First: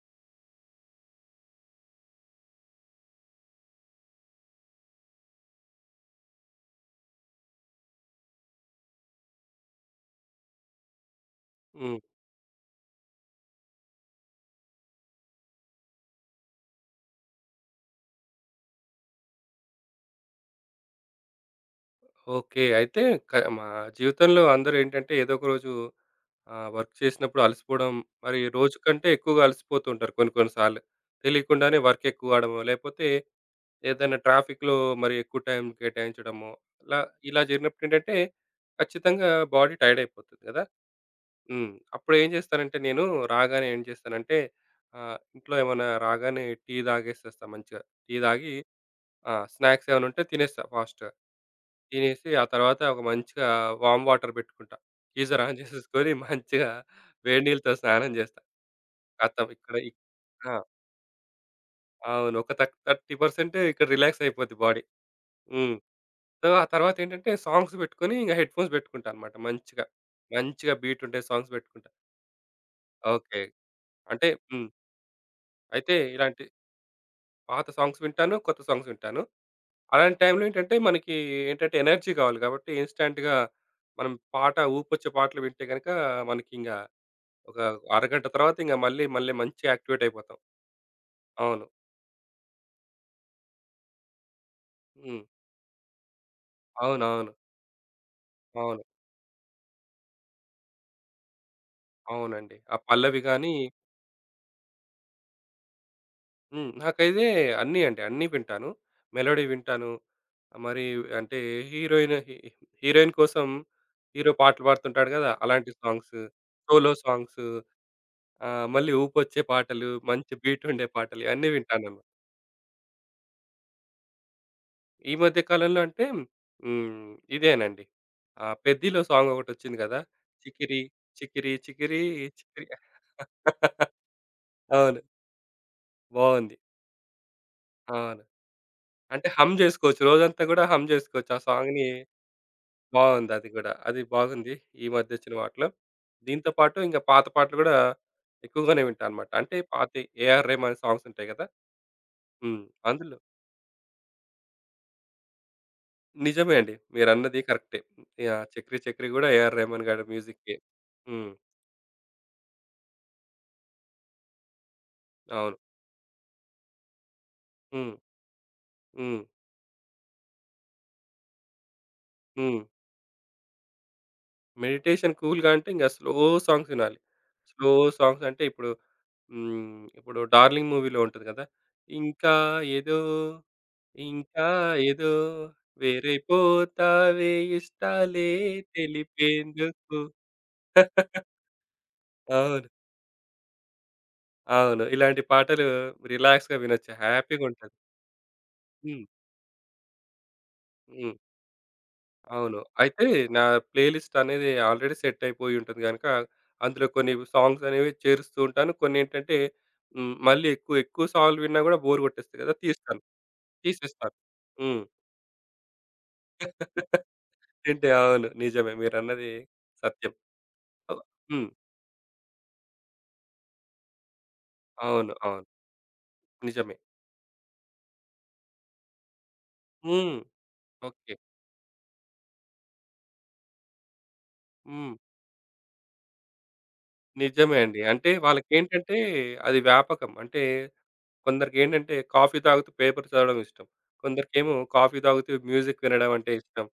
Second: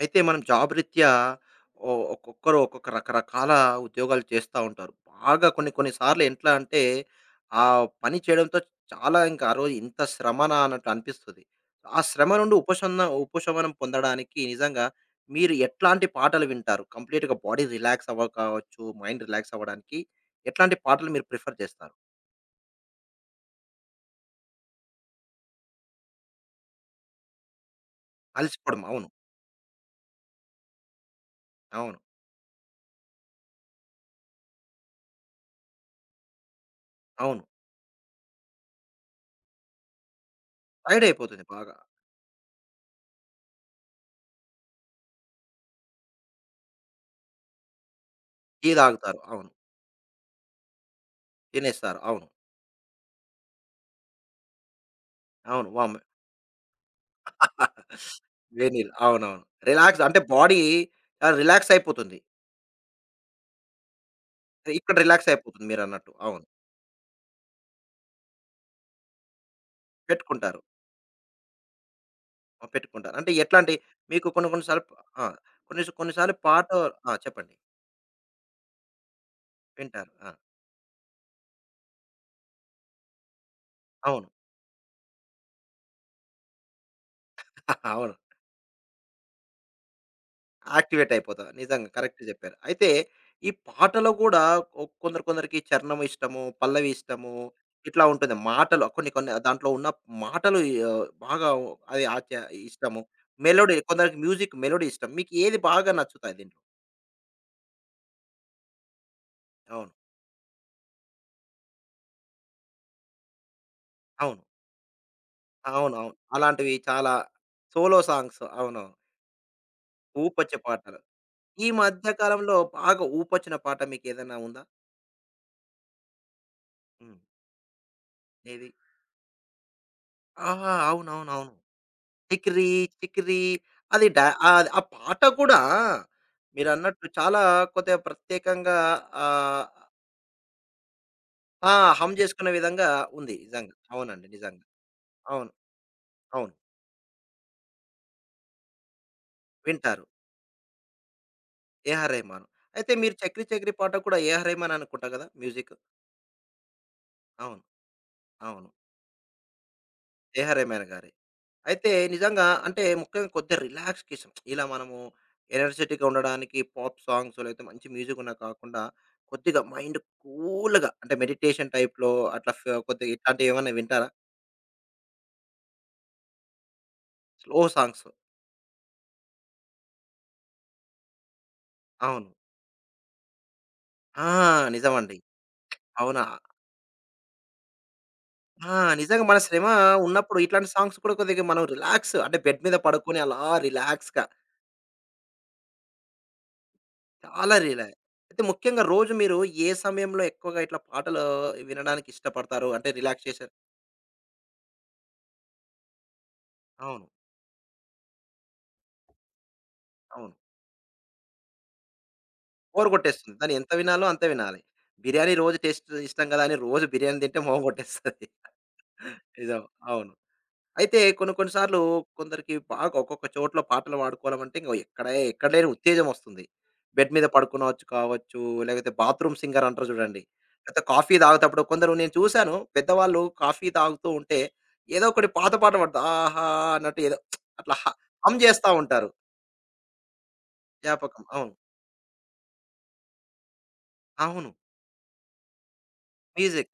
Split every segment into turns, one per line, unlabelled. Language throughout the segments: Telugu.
అయితే మనం జాబ్ రీత్యా ఒక్కొక్కరు ఒక్కొక్క రకరకాల ఉద్యోగాలు చేస్తా ఉంటారు. బాగా కొన్ని కొన్ని సార్లు ఎట్లా అంటే, ఆ పని చేయడంతో చాలా ఇంకా ఆ రోజు ఇంత శ్రమనా అన్నట్టు అనిపిస్తది.
హ్మ్.
ఆ శ్రమ నుండి ఉపశమనం పొందడానికి నిజంగా మీరు ఎట్లాంటి పాటలు వింటారు? కంప్లీట్‌గా బాడీ రిలాక్స్ అవ్వ కావచ్చు, మైండ్ రిలాక్స్ అవ్వడానికి ఎట్లాంటి పాటలు మీరు ప్రిఫర్ చేస్తారు?
ఓకే. అయితే క మా జీవితంలో అందరూ ఏంటంటే ఏదో ఒక రోజు వర్క్ చేసినప్పుడు అలసిపోవడం మరి రోజు
అలసిపోవడం, అవును.
కంటే ఎక్కువగా అలసిపోతూ ఉంటారు కొన్ని కొన్ని సార్లు. తెలియకుండానే
అవును.
వర్క్ ఎక్కువ అవ్వడమో, లేకపోతే ఏదైనా ట్రాఫిక్‌లో మరి ఎక్కువ టైం కేటాయించడమో, ఇలా
అవును.
ఇలా జరిగినప్పుడు ఏంటంటే ఖచ్చితంగా బాడీ టైర్డ్ అయిపోతుంది కదా!
టైర్డ్ అయిపోతుంది
హ్మ్.
బాగా.
అప్పుడు ఏం చేస్తానంటే నేను రాగానే ఏం చేస్తానంటే ఇంట్లో ఏమన్నా రాగానే టీ తాగేసేస్తా మంచిగా. టీ తాగి
టీ తాగుతారు.
ఆ!
అవును.
స్నాక్స్ ఏమైనా ఉంటే తినేస్తా ఫాస్ట్‌గా.
తినేస్తారు. అవును.
తినేసి ఆ తర్వాత ఒక మంచిగా వామ్ వాటర్ పెట్టుకుంటా. గీజర్ ఆన్
అవును. వామ్.
చేసేసుకొని మంచిగా వేడి నీళ్ళతో స్నానం చేస్తా.
వేడి నీళ్ళు. అవునవును.
ఖతం ఇక్కడ
రిలాక్స్ అంటే
ఆ!
బాడీ, రిలాక్స్ అయిపోతుంది.
అవును. ఒక థ 30% ఇక్కడ రిలాక్స్ అయిపోద్ది బాడీ.
ఇక్కడ రిలాక్స్ అయిపోతుంది
హ్మ్.
మీరన్నట్టు. అవును.
సో, ఆ తర్వాత ఏంటంటే సాంగ్స్ పెట్టుకొని ఇంక హెడ్‌ఫోన్స్ పెట్టుకుంటా అన్నమాట మంచిగా.
పెట్టుకుంటారు.
మంచిగా బీట్ ఉండే సాంగ్స్ పెట్టుకుంటా.
ఆ! పెట్టుకుంటారు. అంటే
ఓకే.
ఎట్లాంటి, మీకు
అంటే
కొన్ని కొన్ని
హ్మ్.
సార్లు. ఆ! కొన్ని
అయితే
కొన్ని సార్లు
ఇలాంటి
పాట. ఆ! చెప్పండి.
పాత సాంగ్స్ వింటాను, కొత్త సాంగ్స్ వింటాను.
వింటారు.
అలాంటి
ఆ!
టైంలో ఏంటంటే మనకి ఏంటంటే ఎనర్జీ కావాలి కాబట్టి ఇన్‌స్టాంట్‌గా మనం
అవును.
పాట ఊపొచ్చే పాటలు వింటే గనుక మనకింకా ఒక
అవును.
అరగంట తర్వాత ఇంక మళ్ళీ మంచి యాక్టివేట్ అయిపోతాం.
యాక్టివేట్ అయిపోతారు.
అవును.
నిజంగా కరెక్ట్ చెప్పారు. అయితే ఈ పాటలో గూడా కొందరు
హ్మ్.
కొందరికి చరణం ఇష్టము, పల్లవి
అవునవును.
ఇష్టము,
అవును.
ఇట్లా ఉంటుంది.
అవును
మాటలు కొన్ని కొన్ని దాంట్లో ఉన్న మాటలు బాగా అది ఆచ
అవునండి. ఆ
ఇష్టము.
పల్లవి గాని
మెలోడీ, కొందరికి మ్యూజిక్ మెలోడీ ఇష్టం. మీకు ఏది బాగా నచ్చుతాయి దీంట్లో?
హ్మ్. నాకైతే అన్నీ అండి. అన్నీ వింటాను. మెలోడీ వింటాను.
అవును.
ఆ మరి అంటే హీరోయిన్ హి హీరోయిన్ కోసం హీరో
అవును.
పాటలు పాడుతుంటాడు కదా! అలాంటి
అవునవును.
సాంగ్స్,
అలాంటివి
సోలో
చాలా.
సాంగ్స్
సోలో సాంగ్స్
మళ్ళీ
అవునవును.
ఊపొచ్చే పాటలు, మంచి
ఊపొచ్చే
బీటుండే
పాటలు.
పాటలు ఇవన్నీ
ఈ
వింటానన్నమాట.
మధ్య కాలంలో బాగా ఊపొచ్చిన పాట మీకేదైనా ఉందా?
ఈ మధ్య కాలంలో అంటే హ్మ్.
హ్మ్.
ఇదేనండి. ఆ!
ఏది?
'పెద్దిలో' సాంగ్ ఒకటొచ్చింది కదా!
ఆ!
'చికిరి
అవునవునవును.
చికిరి చికిరి చికిరి'
చికిరి, చికిరి. ఆ
అవును.
పాట కూడా
బావుంది.
మీరన్నట్టు చాలా కొద్దిగా
అవును.
ప్రత్యేకంగా.
అంటే హమ్
ఆహ్,
జేసుకోవచ్చు. రోజంతా గూడా హమ్ జేసుకోవచ్చు. ఆ
ఆ!
సాంగ్‌ని
హమ్ జేసుకునే విధంగా
బావుంది
ఉంది.
అది గూడా.
నిజంగా.
అది
అవునండి.
బాగుంది.
నిజంగా.
ఈ మధ్య ఒచ్చిన
అవును.
వాటిలో. దీంతో
అవును.
పాటు ఇంక పాత పాటలు గూడా ఎక్కువగానే వింటా అనమాట. అంటే
వింటారు.
పాతయి 'ఏఆర్ రెహమాన్' సాంగ్స్ ఉంటాయి గదా!
ఏఆర్ రెహమాన్.
హ్మ్.
అయితే మీరు
అందులో
'చక్రీ చక్రీ' పాట కూడా ఏఆర్ రెహమాన్ అనుకుంటా గదా! మ్యూజిక్.
నిజమే అండి. మీరన్నది
అవును.
కరెక్టే. యాహ్!
అవును.
'చక్రి చక్రి' గూడా 'ఏఆర్ రెహమాన్' గారి మ్యూజిక్కే.
ఏఆర్ రెహమాన్ గారే.
హ్మ్.
అయితే నిజంగా అంటే ముఖ్యంగా కొద్దిగా రిలాక్స్‌కేషన్ ఇలా మనము
అవును.
ఎనర్జిటిక్‌గా ఉండడానికి పాప్ సాంగ్స్ లేకపోతే మంచి
హ్మ్.
మ్యూజిక్ ఉన్న కాకుండా
హ్మ్.
కొద్దిగా మైండ్ కూల్‌గా అంటే మెడిటేషన్ టైప్‌లో అట్లా
హ్మ్.
కొద్దిగా ఇట్లాంటివి ఏమన్నా వింటారా?
మెడిటేషన్ కూల్‌గా అంటే ఇంగ స్లో సాంగ్స్ వినాలి.
Slow
slow
songs.
సాంగ్స్ అంటే ఇప్పుడు హ్మ్. ఇప్పుడు 'డార్లింగ్' మూవీలో ఉంటది కదా!
అవును.
ఇంకా ఏదో
ఆ!
ఇంకా ఏదో
నిజమండి. అవునా?
వేరైపోతావే ఇష్టాలే
ఆ! నిజంగా మన శ్రమ
తెలిపేందుకు
ఉన్నప్పుడు ఇట్లాంటి సాంగ్స్ కూడా కొద్దిగా మనం రిలాక్స్ అంటే బెడ్
అవును.
మీద పడుకొని అలా రిలాక్స్‌గా.
అవును. ఇలాంటి పాటలు రిలాక్స్‌గా వినొచ్చు.
చాలా
హ్యాపీ‌గుంటది.
రిలా అయితే ముఖ్యంగా
హ్మ్.
రోజు మీరు ఏ సమయంలో ఎక్కువగా ఇట్లా
హ్మ్.
పాటలు వినడానికి
అవును.
ఇష్టపడతారు? అంటే
అయితే నా
రిలాక్సేషన్.
ప్లేలిస్ట్ అనేది ఆల్రెడీ సెట్ అయిపోయి ఉంటుంది గనక, అందులో
అవును.
కొన్ని సాంగ్స్ అనేవి చేరుస్తూ ఉంటాను. కొన్నేంటంటే హ్మ్.
అవును.
మళ్ళీ ఎక్కువ ఎక్కువ సార్లు విన్నా గూడా బోర్ కొట్టేస్తది కదా!
బోర్
తీస్తాను.
కొట్టేస్తుంది. దాన్ని ఎంత వినాలో
తీసేస్తాను.
అంతే వినాలి.
హ్మ్.
బిర్యానీ రోజు టేస్ట్ ఇష్టం కదా అని రోజు బిర్యానీ తింటే మొహం
అంటే
కొట్టేస్తది.
అవును. నిజమే. మీరన్నది
నిజం. అవును.
సత్యం.
అయితే
అవ్
కొన్ని
హ్మ్.
కొన్ని సార్లు కొందరికి బాగా ఒక్కొక్క చోట్ల పాటలు పాడుకోవాలమంటే ఇంగ ఎక్కడ,
అవును. అవును.
ఎక్కడ లేని ఉత్తేజం వస్తుంది.
నిజమే.
బెడ్ మీద పడుకునవచ్చు కావచ్చు, లేకపోతే బాత్రూమ్ సింగర్ అంటారు
హ్మ్.
చూడండి. లేకపోతే కాఫీ
ఓకే.
తాగేటప్పుడు కొందరు నేను చూసాను, పెద్దవాళ్ళు కాఫీ తాగుతూ ఉంటే
హ్మ్.
ఏదో ఒకటి పాత పాట పడతా, ఆహా! అన్నట్టు ఏదో
నిజమే
అట్లా
అండి. అంటే
హమ్ చేస్తా
వాళ్ళకేంటంటే
ఉంటారు.
అది వ్యాపకం. అంటే
జ్ఞాపకం. అవును.
కొందరికేంటంటే కాఫీ తాగుతూ పేపర్ చదవడం ఇష్టం.
అవును.
కొందరికేమో కాఫీ తాగుతూ మ్యూజిక్ వినడం అంటే ఇష్టం.
మ్యూజిక్.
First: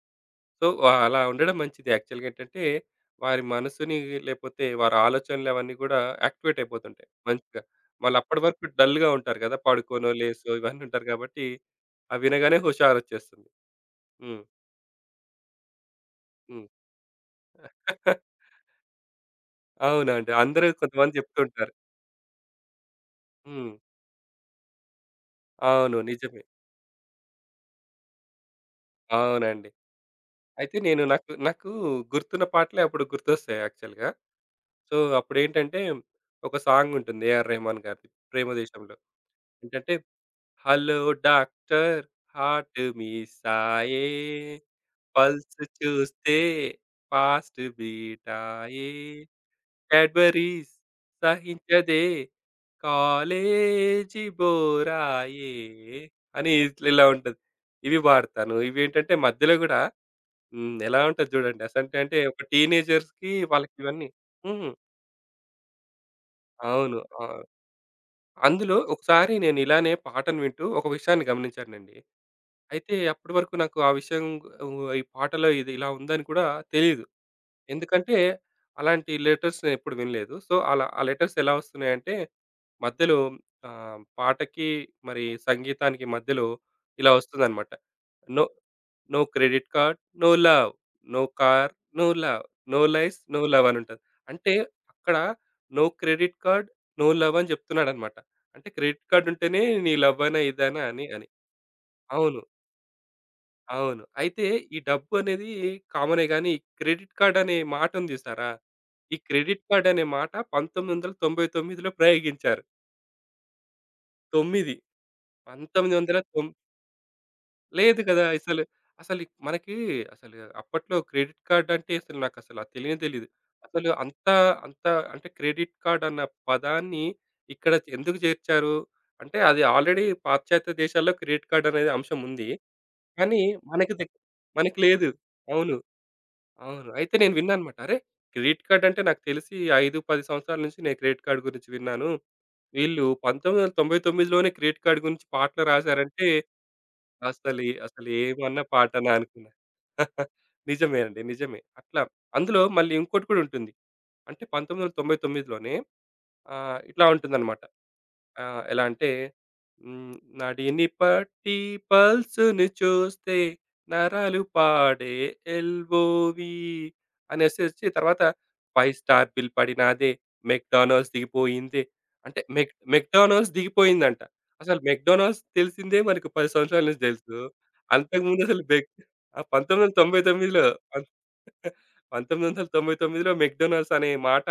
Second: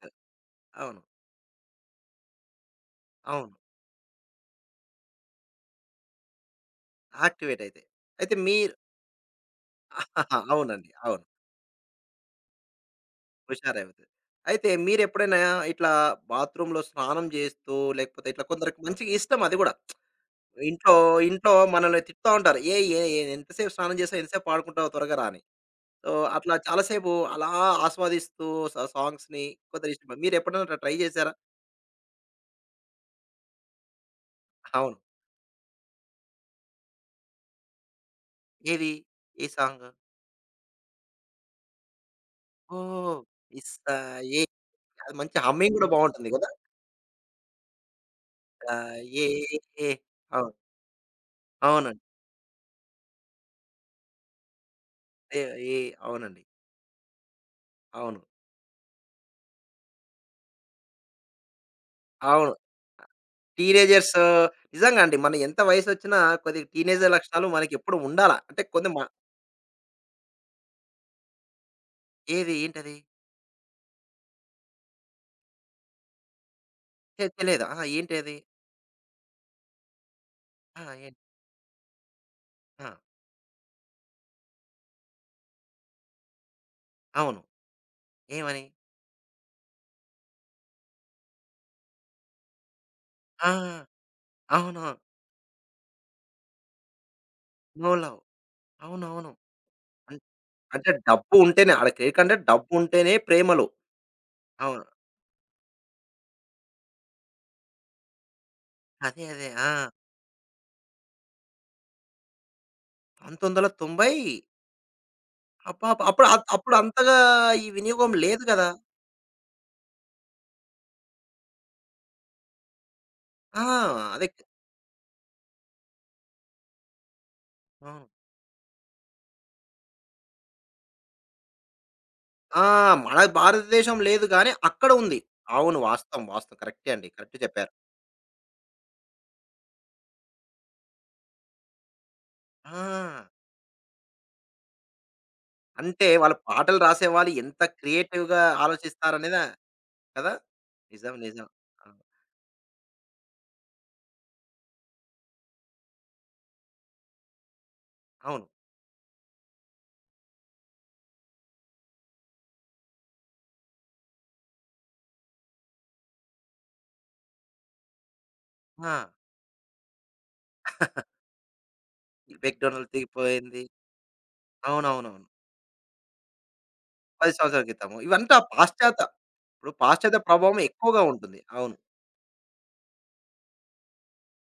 సో,
అవును.
అలా ఉండడం మంచిది. యాక్చువల్‌గా ఏంటంటే, వారి
అవును.
మనసుని లేపోతే వారి ఆలోచనలు అవన్నీ గూడా యాక్టివేట్ అయిపోతుంటాయి
యాక్టివేట్
మంచిగా.
అయితాయి. అయితే
వాళ్ళప్పటి వరకు
మీరు
డల్‌గా ఉంటారు గదా! పడుకోనో, లేసో ఇవన్నీ
అవునండి.
ఉంటారు
అవును.
గాబట్టి, అవి వినగానే హుషారొచ్చేస్తుంది.
హుషారవుతది.
హ్మ్.
అయితే మీరెప్పుడైనా ఇట్లా
హ్మ్.
బాత్రూమ్‌లో స్నానం చేస్తూ లేకపోతే ఇట్లా కొందరికి మంచిగా ఇష్టం అది గూడా.
అవునండి. అందరూ
ఇంట్లో
కొంతమంది జెప్తూ
ఇంట్లో
ఉంటారు.
మనల్ని తిడతా ఉంటారు. "ఏయ్! ఏ ఏ ఎంతసేపు
హ్మ్.
స్నానం చేసావు? ఎంతసేపు పాడుకుంటావు? త్వరగా రా" అని.
అవును.
సో,
నిజమే.
అట్లా చాలా సేపు అలా ఆస్వాదిస్తూ సాంగ్స్‌ని
అవునండి.
కొందరి ఇష్టం. మీరెప్పుడైనా
అయితే
అట్లా ట్రై
నేను
చేసారా?
నాకు నాకు గుర్తున్న పాటలే అప్పుడు గుర్తొస్తాయి యాక్చువల్‌గా.
అవును.
సో, అప్పుడేంటంటే, ఒక సాంగుంటుంది 'ఏఆర్ రెహమాన్' గారిది
ఏది?
'ప్రేమదేశంలో'
ఏ సాంగ్?
ఏంటంటే హలో డాక్టర్ హార్ట్ మీ
ఓహ్! ఇస్తా.
సాయే
ఏ. అది మంచి
పల్స్
హమ్మింగ్ గూడా బావుంటుంది
చూస్తే
గదా!
ఫాస్ట్ బీటాయే
ఏ, ఏ, ఏ. అవును.
క్యాడ్బరీస్
అవునండి.
సహించదే కాలేజీ
ఏ,
బోరాయే
ఏ. అవునండి.
అని ఇట్లా ఇలా ఉంటుంది ఇవి
అవును.
వాడతాను ఇవి ఏంటంటే మధ్యలో కూడా ఎలా ఉంటుంది చూడండి అసంటే అంటే ఒక
అవును.
టీనేజర్స్ కి వాళ్ళకి ఇవన్నీ
టీనేజర్స్.
ఉమ్,
నిజంగా అండి. మనం ఎంత వయసొచ్చినా కొద్దిగా
అవును
టీనేజర్
ఆ,
లక్షణాలు మనకెప్పుడు ఉండాలా. అంటే
అందులో
కొన్ని
ఒకసారి నేను ఇలానే పాటను వింటూ ఒక విషయాన్ని గమనించానండి
ఏది?
అయితే
ఏంటది?
అప్పటి వరకు నాకు ఆ విషయం ఈ పాటలో ఇది ఇలా ఉందని కూడా తెలీదు.
తెలీదు. ఆహా!
ఎందుకంటే
ఏంటది?
అలాంటి లెటర్స్ నేనెప్పుడు వినలేదు. సో,
ఆ!
అలా ఆ
ఏంటి?
లెటర్స్ ఎలా వస్తున్నాయంటే
ఆ!
మధ్యలో పాటకి మరి సంగీతానికి మధ్యలో ఇలా
అవును.
వస్తుందన్నమాట. నో
ఏమని?
No credit card, no love, no car, no love, no life, no
ఆ!
లవ్ అని ఉంటది. అంటే
అవును.
అక్కడ no credit card, no love అని
నో
చెప్తున్నాడన్నమాట.
లవ్.
అంటే క్రెడిట్ కార్డ్
అవునవును.
ఉంటేనే నీ
అన్
లవ్వనా ఇదనా
అంటే
అని అని.
డబ్బు ఉంటేనే ఆడ క్రెడిట్ కార్డ్ అంటే
అవును.
డబ్బు ఉంటేనే ప్రేమలు.
అవును. అయితే ఈ
అవును.
డబ్బు అనేది కామనే గానీ, క్రెడిట్ కార్డ్ అనే మాట ఉంది చూసారా? ఈ
అదే. అదే.
క్రెడిట్
ఆ!
కార్డ్ అనే మాట 1999లో ప్రయోగించారు.
1990.
9
అబ్బా! అబ్బా, అప్పుడు,
1909
అప్పుడు అంతగా ఈ
లేదు
వినియోగం
కదా!
లేదు
అసలు.
గదా!
అసలు మనకి అసలు అప్పట్లో క్రెడిట్ కార్డ్ అంటే అసలు నాకసలు అది తెలియనే తెలీదు.
ఆ!
అసలు అంత
అదే.
అంత అంటే క్రెడిట్ కార్డ్ అన్న పదాన్ని ఇక్కడ
అవును.
ఎందుకు చేర్చారు? అంటే అది ఆల్రెడీ పాశ్చాత్య దేశాల్లో క్రెడిట్ కార్డ్ అనేది అంశం ఉంది.
ఆ! మన
కానీ మనకి
భారతదేశం
దె
లేదు గానీ,
మనకి
అక్కడ
లేదు.
ఉంది.
అవును.
అవును. వాస్తవం. వాస్తవం.
అవును.
కరెక్టే అండి.
అయితే నేను
కరెక్ట్ చెప్పారు.
విన్నానన్నమాట. అరే! క్రెడిట్ కార్డ్ అంటే నాకు తెలిసి 5, 10 సంవత్సరాల నుంచి నేను క్రెడిట్ కార్డ్ గురించి విన్నాను.
ఆ!
వీళ్ళు 1999లోనే క్రెడిట్ కార్డ్ గురించి పాటలు
అంటే
రాసారంటే
వాళ్ళు పాటలు రాసేవాళ్ళు ఎంత
అసలు ఏ- అసలు
క్రియేటివ్‌గా
ఏమన్న పాటనా
ఆలోచిస్తారనేదా
అనుకున్నా.
కదా!
నిజమే
నిజం.
అండి.
నిజం.
నిజమే.
అవును.
అట్లా అందులో మళ్ళీ ఇంకోటి కూడా ఉంటుంది. అంటే 1999లోనే ఇట్లా ఉంటుందన్నమాట.
అవును.
ఆ! ఎలా అంటే హ్మ్. నడిని పట్టి పల్స్‌ని చూస్తే నరాలు పాడే ఎల్‌ఓ‌వి అనేసొచ్చి తర్వాత ఫైవ్
ఆ!
స్టార్ బిల్ పడినాదే మెక్‌డానల్డ్స్ దిగిపోయిందే.
ఈ
అంటే
'మెక్‌డొనాల్డ్'
మెక్‌డానల్డ్స్
దిగిపోయింది.
దిగిపోయిందంట. అసలు
అవునవునవును.
మెక్‌డానల్డ్స్ తెలిసిందే మనకు 10 సంవత్సరాల నుంచి
10
తెలుసు.
సంవత్సరాల క్రితము. ఇవంతా
అంతకుముందు అసలు బెక్
పాశ్చాత్య,
ఆ!
ఇప్పుడు పాశ్చాత్య ప్రభావం
1999లో పం
ఎక్కువగా ఉంటుంది. అవును.
1999లో మెక్‌డానల్డ్స్ అనే మాట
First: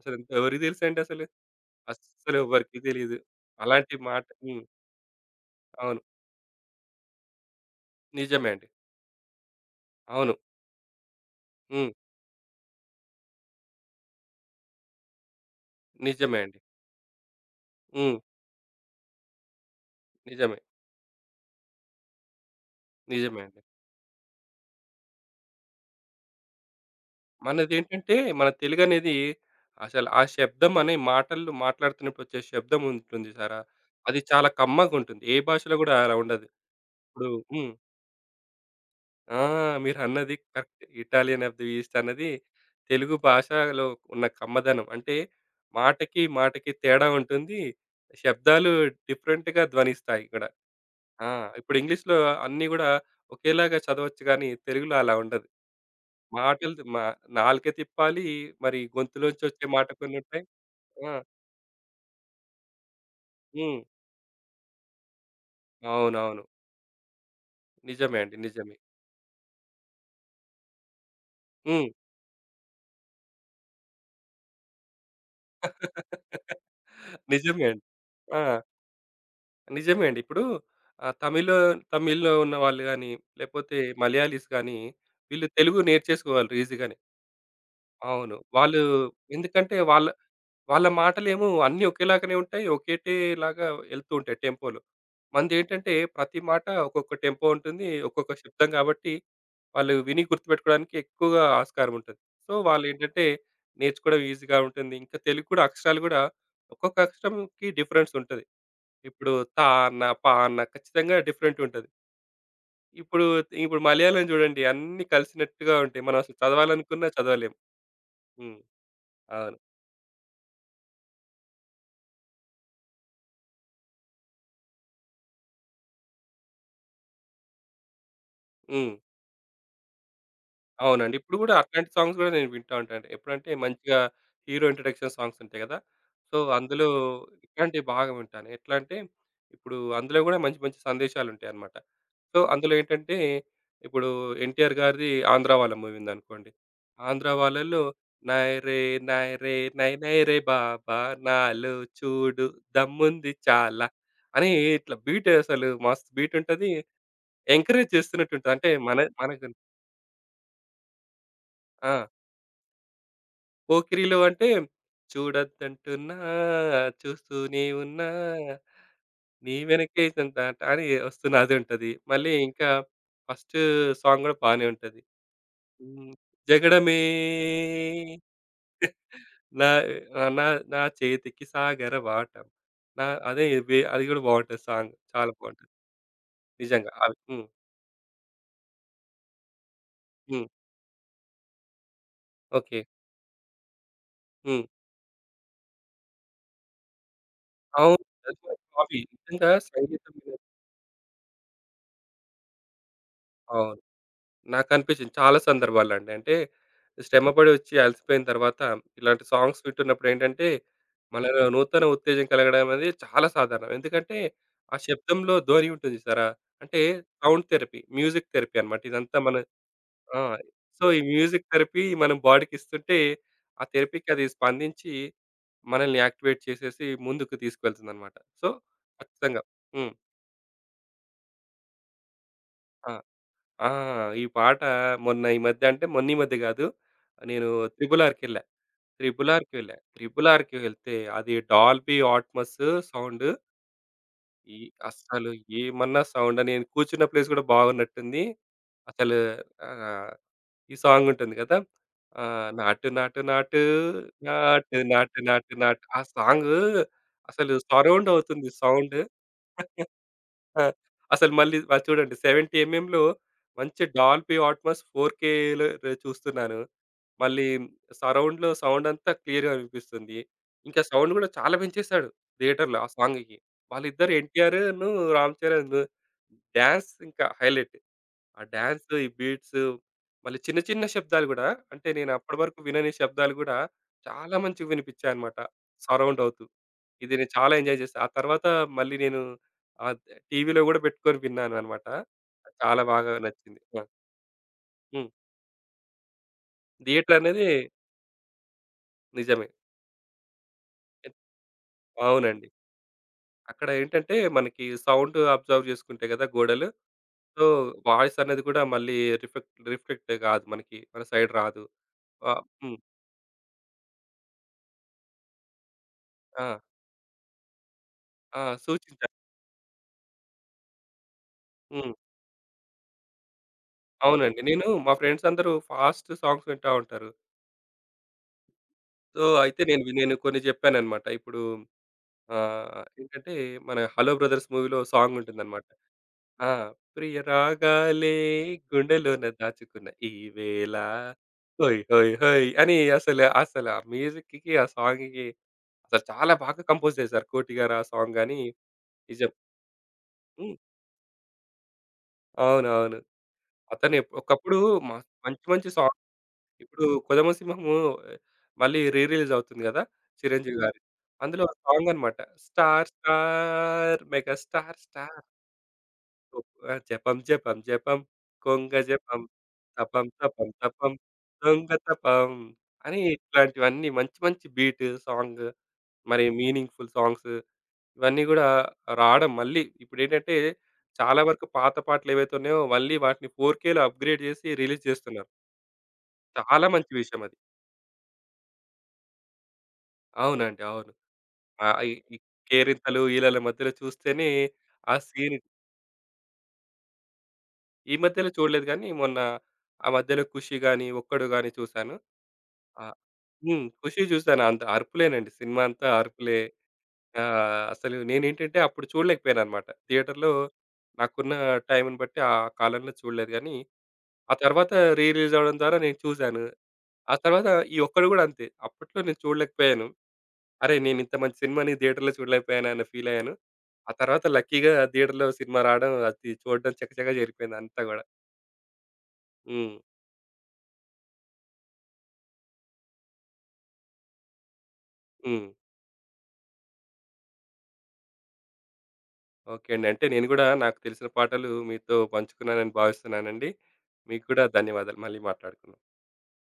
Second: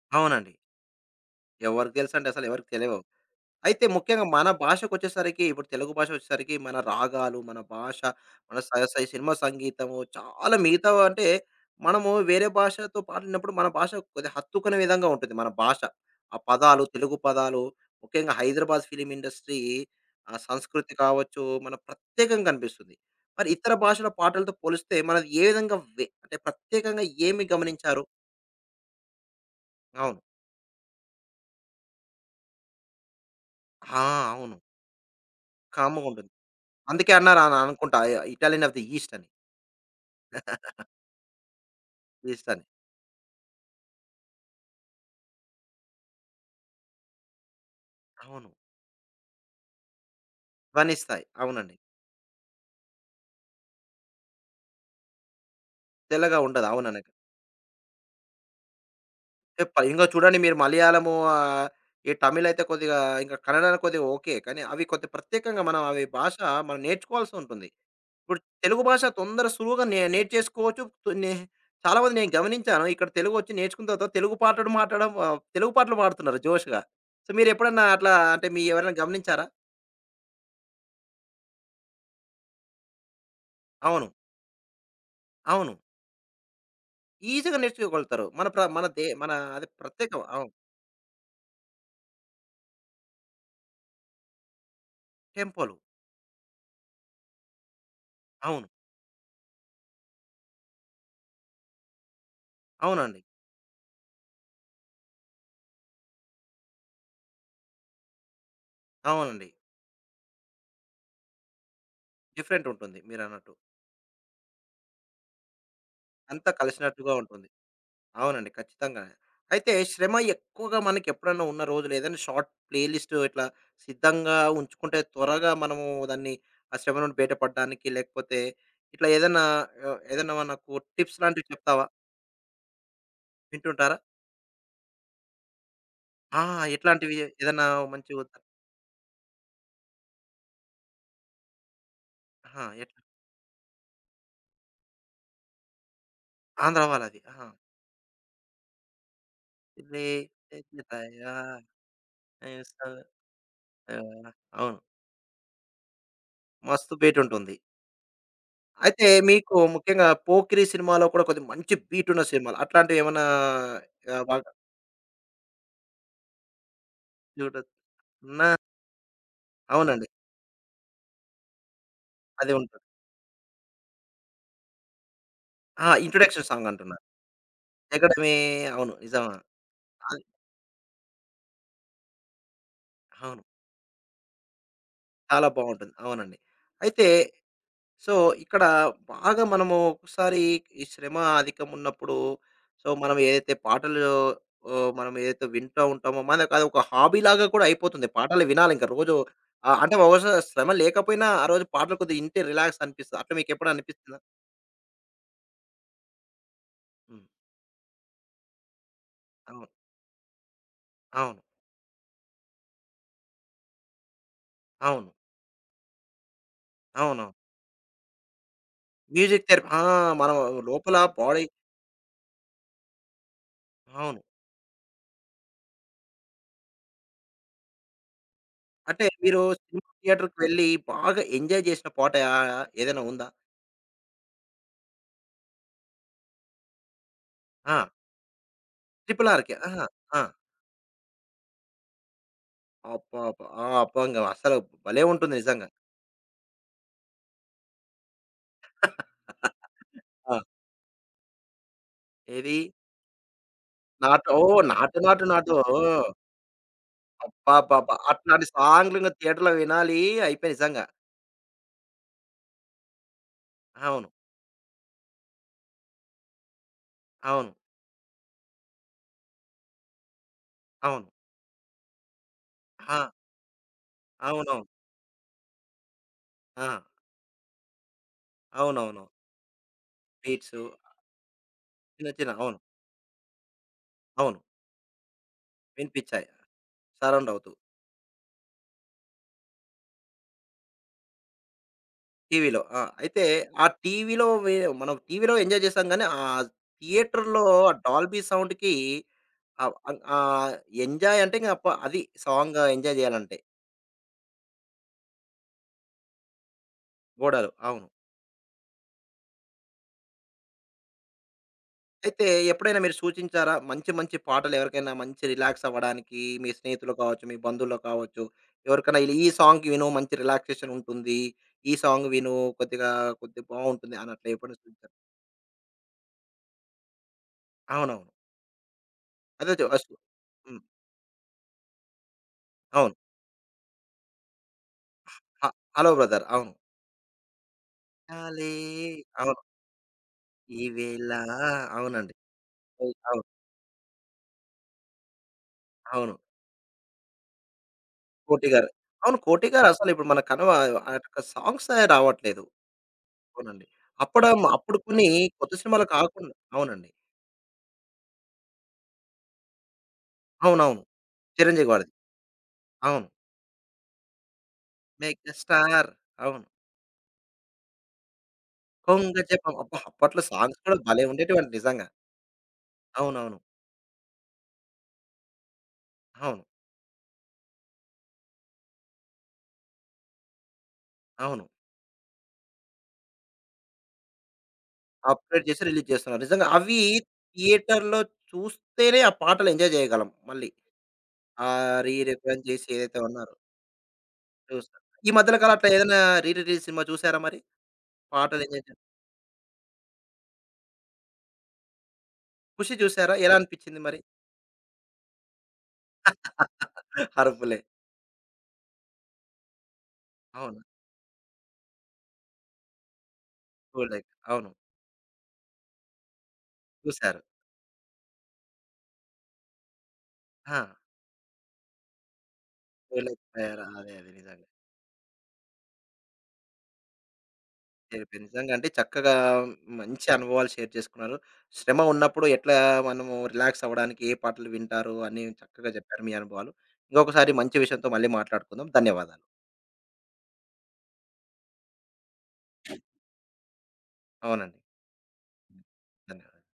అసలు ఎంత-
అవునండి.
ఎవరికి తెలుసండి అసలు?
ఎవరికి తెలుసండి
అస్సలు
అసలు, ఎవరికీ
ఎవ్వరికీ
తెలవవు.
తెలీదు.
అయితే
అలాంటి
ముఖ్యంగా
మాట
మన
హ్మ్.
భాషకొచ్చేసరికి ఇప్పుడు తెలుగు
అవును.
భాషొచ్చేసరికి మన రాగాలు, మన భాష,
నిజమే
మన
అండి.
స స సినిమా సంగీతము
అవును.
చాలా అంటే
హ్మ్.
మనము వేరే భాషతో పాడినప్పుడు మన భాష కొద్దిగా హత్తుకునే విధంగా ఉంటుంది మన భాష. ఆ
నిజమే అండి.
పదాలు, తెలుగు పదాలు,
హ్మ్.
ముఖ్యంగా హైదరాబాద్ ఫిల్మ్ ఇండస్ట్రీ, ఆ
నిజమే.
సంస్కృతి కావచ్చు, మన ప్రత్యేకంగా కనిపిస్తుంది.
నిజమే
మరి
అండి.
ఇతర భాషల పాటలతో పోలిస్తే మనది ఏ విధంగా అంటే ప్రత్యేకంగా ఏమి గమనించారు?
మనదేంటంటే మన తెలుగనేది అసలు
అవును.
ఆ శబ్దం అనే మాటల్లో మాట్లాడుతున్నప్పుడొచ్చే శబ్దం ఉంటుంది చూసారా?
ఆ!
అది చాలా
అవును.
కమ్మగుంటుంది. ఏ భాషలో గూడా అలా
కామ్‌గుంటుంది.
ఉండదు.
అందుకే
ఇప్పుడు
అన్నారు అని
హ్మ్.
అనుకుంటా, ఇటాలియన్ ఆఫ్ ది ఈస్ట్ అని.
ఆ! మీరన్నది correct. Italian of the east అన్నది
ఇస్తాను.
తెలుగు భాషలో ఉన్న కమ్మదనం. అంటే మాటకి, మాటకి తేడా ఉంటుంది.
అవును.
శబ్దాలు డిఫరెంట్‌గా ధ్వనిస్తాయి ఇక్కడ.
ధ్వనిస్తాయి.
ఆ!
అవునండి.
ఇప్పుడు ఇంగ్లీష్‌లో అన్నీ గూడా ఒకేలాగా చదవచ్చు గానీ, తెలుగులో అలా ఉండదు.
తెల్లగా ఉండదు.
మాటలు
అవునండి.
మా నాలుక తిప్పాలి, మరి గొంతులోంచొచ్చే
చెప్పాలి.
మాట
ఇంగో చూడండి
కొన్నుంటాయి.
మీరు
ఆ!
మలయాళము, ఈ తమిళ్ అయితే కొద్దిగా ఇంకా కన్నడ
హ్మ్.
కొద్దిగా ఓకే. కానీ అవి కొద్ది ప్రత్యేకంగా మనం అవి భాష
అవునవును.
మనం నేర్చుకోవాల్సి ఉంటుంది.
నిజమే అండి.
ఇప్పుడు
నిజమే.
తెలుగు భాష తొందర సులువుగా నేర్చేసుకోవచ్చు. తు నే
హ్మ్.
చాలా మంది నేను గమనించాను. ఇక్కడ తెలుగు వచ్చి నేర్చుకున్న తర్వాత తెలుగు పాటలు మాట్లాడడం, తెలుగు పాటలు పాడుతున్నారు జోష్‌గా. సో,
నిజమే
మీరెప్పుడన్నా
అండి.
అట్లా
ఆ!
అంటే మీ ఎవరైనా గమనించారా?
నిజమే అండి. ఇప్పుడు ఆహ్, తమిళ్ తమిళ్‌లో ఉన్న వాళ్ళు గానీ, లేపోతే
అవును.
మలయాళీస్ గానీ, వీళ్ళు
అవును.
తెలుగు నేర్చేసుకోగలరు ఈజీగానే.
ఈజీగా నేర్చుకోగలుగుతారు.
అవును.
మన ప్ర
వాళ్ళు
మన దే మన అది
ఎందుకంటే వాళ్ళ
ప్రత్యేకం. అవును.
వాళ్ళ మాటలేమో అన్నీ ఒకేలాగానే ఉంటాయి. ఒకటేలాగా ఎళ్తూ ఉంటాయి టెంపోలో.
టెంపోలు.
మనదేంటంటే ప్రతి మాట ఒక్కొక్క టెంపో ఉంటుంది. ఒక్కొక్క
అవును.
శబ్దం కాబట్టి వాళ్ళు విని గుర్తుపెట్టుకోవడానికి ఎక్కువగా ఆస్కారం ఉంటుంది. సో,
అవునండి.
వాళ్ళేంటంటే నేర్చుకోవడం ఈజీగా ఉంటుంది. ఇంకా తెలుగు కూడా అక్షరాలు గూడా ఒక్కొక్క అక్షరంకి డిఫరెన్స్ ఉంటది. ఇప్పుడు
అవునండి.
'తా' అన్న, 'పా' అన్న ఖచ్చితంగా డిఫరెంట్ ఉంటది.
డిఫరెంటుంటుంది
ఇప్పుడు
మీరన్నట్టు.
ఇప్పుడు మలయాళం చూడండి అన్నీ కలిసినట్టుగా ఉంటాయి. మనం అసలు
అంతా
చదవాలనుకున్నా
కలిసినట్టుగా ఉంటుంది.
చదవలేం.
అవునండి.
హ్మ్.
ఖచ్చితంగానే.
అవును.
అయితే శ్రమ ఎక్కువగా మనకెప్పుడన్నా ఉన్న రోజులు ఏదైనా షార్ట్ ప్లేలిస్ట్ ఇట్లా సిద్ధంగా ఉంచుకుంటే త్వరగా మనము దాన్ని ఆ శ్రమ నుండి బయటపడడానికి, లేకపోతే
హ్మ్.
ఇట్లా ఏదన్నా, ఏదన్నా మనకు
అవునండి.
టిప్స్
ఇప్పుడు
లాంటివి
గూడా
చెప్తావా?
అట్లాంటి సాంగ్స్ గూడా నేను వింటా ఉంటాను. ఎప్పుడంటే
వింటుంటారా?
మంచిగా హీరో ఇంట్రడక్షన్ సాంగ్స్ ఉంటాయి గదా! సో,
ఆ!
అందులో
ఎట్లాంటివి, ఏదన్నా
ఇట్లాంటివి
మంచి
బాగా వింటాను. ఎట్లా అంటే ఇప్పుడు అందులో గూడా మంచి మంచి సందేశాలుంటాయన్నమాట. సో,
ఆహా!
అందులో
ఎట్లా?
ఏంటంటే ఇప్పుడు 'ఎన్టీఆర్' గారిది 'ఆంధ్ర వాళ్ళ' మూవీ ఉందనుకోండి.
ఆంధ్ర వాళ్ళది.
'ఆంధ్ర
ఆహా!
వాళ్ళలో' నాయరే నాయరే నై
ఇది,
నై రే
ఇది
బాబా
దయా
నాలో చూడు
ఏసా.
దమ్ముంది చాలా
ఆ!
అని
అవును.
ఇట్లా బీట్ అసలు మస్తు బీటుంటది.
మస్తు బీటుంటుంది.
ఎంకరేజ్ చేస్తున్నట్టుంటది. అంటే
అయితే
మనకు
మీకు ముఖ్యంగా 'పోకిరి' సినిమాలో కూడా కొద్దిగా మంచి
ఆ!
బీట్ ఉన్న సినిమాలు అట్లాంటివేమన్నా,
పోకిరిలో
బాగా
అంటే చూడొద్దంటున్నా
చూడ
చూస్తూనే ఉన్నా
ఉన్న.
నీ వెనకే
అవునండి.
ఇదంత అంట అని వస్తున్న అది ఉంటది. మళ్ళీ
అదే
ఇంకా
ఉంటుంది.
ఫస్ట్ సాంగ్ గూడా బానే ఉంటది.
ఆ!
హ్మ్.
ఇంట్రొడక్షన్ సాంగ్
జగడమే
అంటున్నారు. 'జగడమే'. అవును. నిజం.
నా
అది
ఆహ్, నా నా చేతికి సాగర వాటం. నా
అవును.
అదే వే అది గూడా బావుంటది సాంగ్. చాలా
చాలా
బావుంటది.
బావుంటుంది. అవునండి.
నిజంగా.
అయితే,
అవి హ్మ్.
సో, ఇక్కడ బాగా మనము ఒక్కసారి
హ్మ్.
ఈ శ్రమ అధికం ఉన్నప్పుడు,
ఓకే.
సో, మనం ఏదైతే పాటలు,
హ్మ్.
మనం ఏదైతే వింటా ఉంటామో, మనకు అదొక హాబీలాగా కూడా
అవును.
అయిపోతుంది.
అది
పాటలు
కూడా
వినాలింక
హాబీ.
రోజు,
నిజంగా
అంటే
సంగీతం
బహుశా
మీద
శ్రమ లేకపోయినా ఆ రోజు పాటలు కొద్దిగా ఇంటే రిలాక్స్ అనిపిస్తది. అట్లా మీకెప్పుడైనా
అవును.
అనిపిస్తుందా?
నాకనిపించింది చాలా సందర్భాలండి. అంటే
హ్మ్.
శ్రమపడి వచ్చి అలసిపోయిన తర్వాత ఇలాంటి సాంగ్స్
అవును.
వింటున్నప్పుడు ఏంటంటే,
అవును.
మనలో నూతన ఉత్తేజం కలగడం అనేది చాలా సాధారణం. ఎందుకంటే ఆ
అవును.
శబ్దంలో ధ్వని ఉంటుంది చూసారా? అంటే
అవును.
సౌండ్ థెరపీ, మ్యూజిక్ థెరపీ అన్నమాట. ఇదంతా మన
మ్యూజిక్ థెరపీ. ఆ!
ఆ!
మనం
సో,
లోపల
ఈ
బాడీ.
మ్యూజిక్ థెరపీ మనం బాడీకి ఇస్తుంటే ఆ థెరపీకి
అవును.
అది స్పందించి మనల్ని యాక్టివేట్ చేసేసి ముందుకు తీసుకువెళ్తుందన్నమాట. సో,
అంటే మీరు
ఖచ్చితంగా.
సినిమా
హ్మ్.
థియేటర్‌కి వెళ్లి బాగా ఎంజాయ్ చేసిన పాట,
ఆ!
ఏదైనా ఉందా?
ఆ! ఈ పాట మొన్న ఈ మధ్య అంటే మొన్న ఈ మధ్య కాదు. నేను
ఆ!
'త్రిబుల్ ఆర్'కెళ్ళా.
'ట్రిపుల్
'త్రిబుల్ ఆర్'కి
ఆర్‌కే.'
వెళ్ళా.
ఆహా! ఆ!
'త్రిబుల్ ఆర్'కి వెళ్తే అది 'డాల్బీ అట్మాస్' సౌండ్.
అబ్బబ్బా! ఆ! అబ్బంగం అసలు
ఈ
భలే
అస్సలు
ఉంటుంది నిజంగా.
ఏమన్నా సౌండ్ నేను కూర్చున్న ప్లేస్ కూడా బాగున్నట్టుంది. అసలు ఆహ్,
ఆ!
ఈ సాంగ్ ఉంటుంది కదా!
ఏది?
'నాటు నాటు నాటు
నాటు, ఓహ్!
నాటు
'నాటు
నాటు
నాటు
నాటు
నాటు',
నాటు' ఆ
ఓహ్!
సాంగ్ అసలు
అబ్బబ్బబ్బా!
సరౌండ్
అట్లాంటి
అవుతుంది
సాంగ్‌లు
సౌండ్.
ఇంగ థియేటర్‌లో వినాలి అయిపోయి
ఆ!
నిజంగా.
అసలు మళ్ళీ మరి చూడండి 70 ఎంఎంలో మంచి
అవును.
డాల్బీ అట్మాస్ 4Kలో ర చూస్తున్నాను. మళ్ళీ
అవును.
సరౌండ్‌లో సౌండ్ అంతా క్లియర్‌గా వినిపిస్తుంది. ఇంకా
అవును.
సౌండ్ గూడా చాలా పెంచేసాడు థియేటర్‌లో ఆ
ఆ!
సాంగ్‌కి. వాళ్ళిద్దరు
అవునవును.
'ఎన్టీఆర్‌ను' 'రామ్ చరణ్'
ఆ!
డాన్స్ ఇంకా హైలైట్. ఆ డాన్స్,
అవునవును.
ఈ బీట్స్ మళ్ళీ చిన్న
బీట్సు,
చిన్న శబ్దాలు గూడా అంటే
చిన్న
నేను
చిన్న
అప్పటి
అవును.
వరకు వినని శబ్దాలు గూడా చాలా
అవును.
మంచిగా వినిపించాయన్నమాట. సరౌండ్
వినిపిచ్చాయి.
అవుతూ. ఇది
సరౌండ్
నేను
అవుతూ.
చాలా ఎంజాయ్ చేశా. ఆ తర్వాత మళ్ళీ నేను ఆహ్, టీవీలో గూడా పెట్టుకొని విన్నాను అన్నమాట.
టీవీలో. ఆ!
చాలా బాగా
అయితే
నచ్చింది.
ఆ
ఆ!
టీవీలో మనం
హ్మ్.
టీవీలో ఎంజాయ్ చేసాం గానీ, ఆ
థియేటర్
థియేటర్‌లో
అనేది
డాల్బీ సౌండ్‌కి,
నిజమే.
ఆహ్, ఆహ్, ఎంజాయ్ అంటే ఇంగ అప్ప అది
అవునండి.
సాంగ్ ఎంజాయ్ చేయాలంటే.
అక్కడ ఏంటంటే మనకి సౌండ్ అబ్జర్వ్ చేసుకుంటాయి గదా! గోడలు. సో,
గోడలు. అవును.
వాయిస్ అనేది కూడా మళ్ళీ రిఫ్లెక్ట్ కాదు మనకి. మన సైడ్ రాదు.
అయితే
హ్మ్.
ఎప్పుడైనా మీరు సూచించారా? మంచి మంచి పాటలు ఎవరికైనా మంచి రిలాక్స్ అవ్వడానికి
ఆ!
మీ స్నేహితులు కావచ్చు, మీ బంధువులు కావచ్చు,
ఆ!
ఎవరికైనా
సూచించారు.
ఇలా ఈ సాంగ్ విను మంచి రిలాక్సేషన్ ఉంటుంది. ఈ
హ్మ్.
సాంగ్ విను కొద్దిగా, కొద్దిగా బావుంటుంది అన్నట్లు
అవునండి.
ఎప్పుడైనా
నేను మా
సూచించారా?
ఫ్రెండ్స్ అందరూ ఫాస్ట్ సాంగ్స్ వింటా ఉంటారు.
అవునవును.
సో,
అదే
అయితే
చు అసు
నేను కొన్ని
హ్మ్.
జెప్పాననమాట. ఇప్పుడు
అవును.
ఏంటంటే మన 'హలో బ్రదర్స్' మూవీలో సాంగ్
హ
ఉంటుందనమాట.
'Hello brother'.
ఆ!
అవును.
ప్రియ రాగాలే
చాలే.
గుండెలోన
అవును.
దాచుకున్న ఈవేళ
ఈవేళ.
హోయ్ హోయ్
అవునండి.
హోయ్ అని
అవును.
అసలు,
అవును.
అసలు ఆ మ్యూజిక్‌కి, ఆ సాంగ్‌కి అసలు
అవును.
చాలా బాగా కంపోజ్ చేశారు 'కోటి' గారు ఆ సాంగ్ గాని
'కోటి' గారు. అవును.
నిజం.
'కోటి' గారు అసలు ఇప్పుడు మన కనుమ
హ్మ్.
ఆ యొక్క సాంగ్సే రావట్లేదు.
అవునవును.
అవునండి.
అతనే
అప్పుడా మ
ఒకప్పుడు
అప్పుడు
మ
కొన్ని
మంచి
కొత్త
మంచి
సినిమాలు
సాంగ్
కాకుండా
ఇప్పుడు
అవునండి.
'కొదమ సింహము' మళ్ళీ రీ రిలీజ్ అవుతుంది గదా! చిరంజీవి హ్మ్. గారిది.
అవునవును.
అందులో
చిరంజీవి
సాంగ్
గారిది.
అన్నమాట. స్టార్
అవును.
Star mega star star
'megastar'.
ఓ
అవును.
జపం జపం జపం కొంగ
'కొంగ
జపం
జపం'. అబ్బా!
తపం
అప్పట్లో
తపం
సాంగ్స్ కూడా
తపం
భలే ఉండేటివండి
దొంగ
నిజంగా.
తపం అని
అవునవును.
ఇట్లాంటివన్నీ మంచి మంచి బీట్ సాంగ్ మరి
అవును.
మీనింగ్‌ఫుల్ సాంగ్స్ ఇవన్నీ గూడా రావడం మళ్ళీ ఇప్పుడేంటంటే చాలా
అవును.
వరకు పాత పాటలు ఏవైతే ఉన్నాయో మళ్ళీ వాటిని 4Kలో అప్‌గ్రేడ్ జేసి రిలీజ్ జేస్తున్నారు.
అప్‌గ్రేడ్ చేసి రిలీజ్ చేస్తున్నారు. నిజంగా
చాలా
అవి
మంచి విషయం అది.
థియేటర్‌లో చూస్తేనే ఆ పాటలు ఎంజాయ్ చేయగలం మళ్ళీ.
అవునండి. అవును.
ఆ,
ఆ! ఈ
రీ
ఈ
రిఫరెన్స్ చేసి ఏదైతే
కేరింతలు,
ఉన్నారో
ఈలల మధ్యలో చూస్తేనే
చూస్తాం.
ఆ
ఈ
సీన్
మధ్యలో కాలం అట్లా ఏదైనా రీ రిలీజ్ సినిమా చూసారా మరి?
ఈ మధ్యలో
పాటలు ఎంజాయ్
చూడలేదు
చే,
గానీ, మొన్న ఆ మధ్యలో 'ఖుషి' గాని, 'ఒక్కడు' గాని చూసాను.
'ఖుషి'
ఆ!
చూసారా? ఎలా
హ్మ్.
అనిపిచ్చింది మరి?
'ఖుషి' చూసాను. అంత అరుపులేనండి. సినిమా అంతా అరుపులే.
అరుపులే.
అసలు నేనేంటంటే అప్పుడు చూడలేకపోయానన్నమాట. థియేటర్‌లో
అవును.
నాకున్న టైంని బట్టి ఆ కాలంలో చూడలేదు గానీ,
చూడలేక.
ఆ
అవును.
తర్వాత రీ రిలీజ్ అవ్వడం ద్వారా నేను చూసాను. ఆ
చూసారు.
తర్వాత ఈ 'ఒక్కడు' గూడా అంతే. అప్పట్లో నేను చూడలేకపోయాను.
ఆ!
అరే! నేనింత మంచి సినిమాని థియేటర్‌లో చూడలేకపోయాను అన్న ఫీల్
రిలాక్స్
అయ్యాను.
అయ్యారా? అదే.
ఆ
అదే.
తర్వాత
నిజంగా.
లక్కీగా థియేటర్‌లో సినిమా రావడం అది చూడడం చకచకా జరిగిపోయింది అంతా గూడా.
జరిపి నిజంగా అంటే చక్కగా
హ్మ్.
మంచి అనుభవాలు షేర్ చేసుకున్నారు. శ్రమ ఉన్నప్పుడు ఎట్లా మనము రిలాక్స్ అవ్వడానికి ఏ పాటలు వింటారు అని
హ్మ్.
చక్కగా చెప్పారు మీ అనుభవాలు. ఇంకొకసారి మంచి విషయంతో మళ్ళీ మాట్లాడుకుందాం. ధన్యవాదాలు.
ఓకే అండి. అంటే నేను గూడా నాకు తెలిసిన పాటలు మీతో పంచుకున్నానని భావిస్తున్నానండి. మీకు కూడా
అవునండి.
ధన్యవాదాలు. మళ్ళీ మాట్లాడుకుందాం.
ధన్యవాదాలు.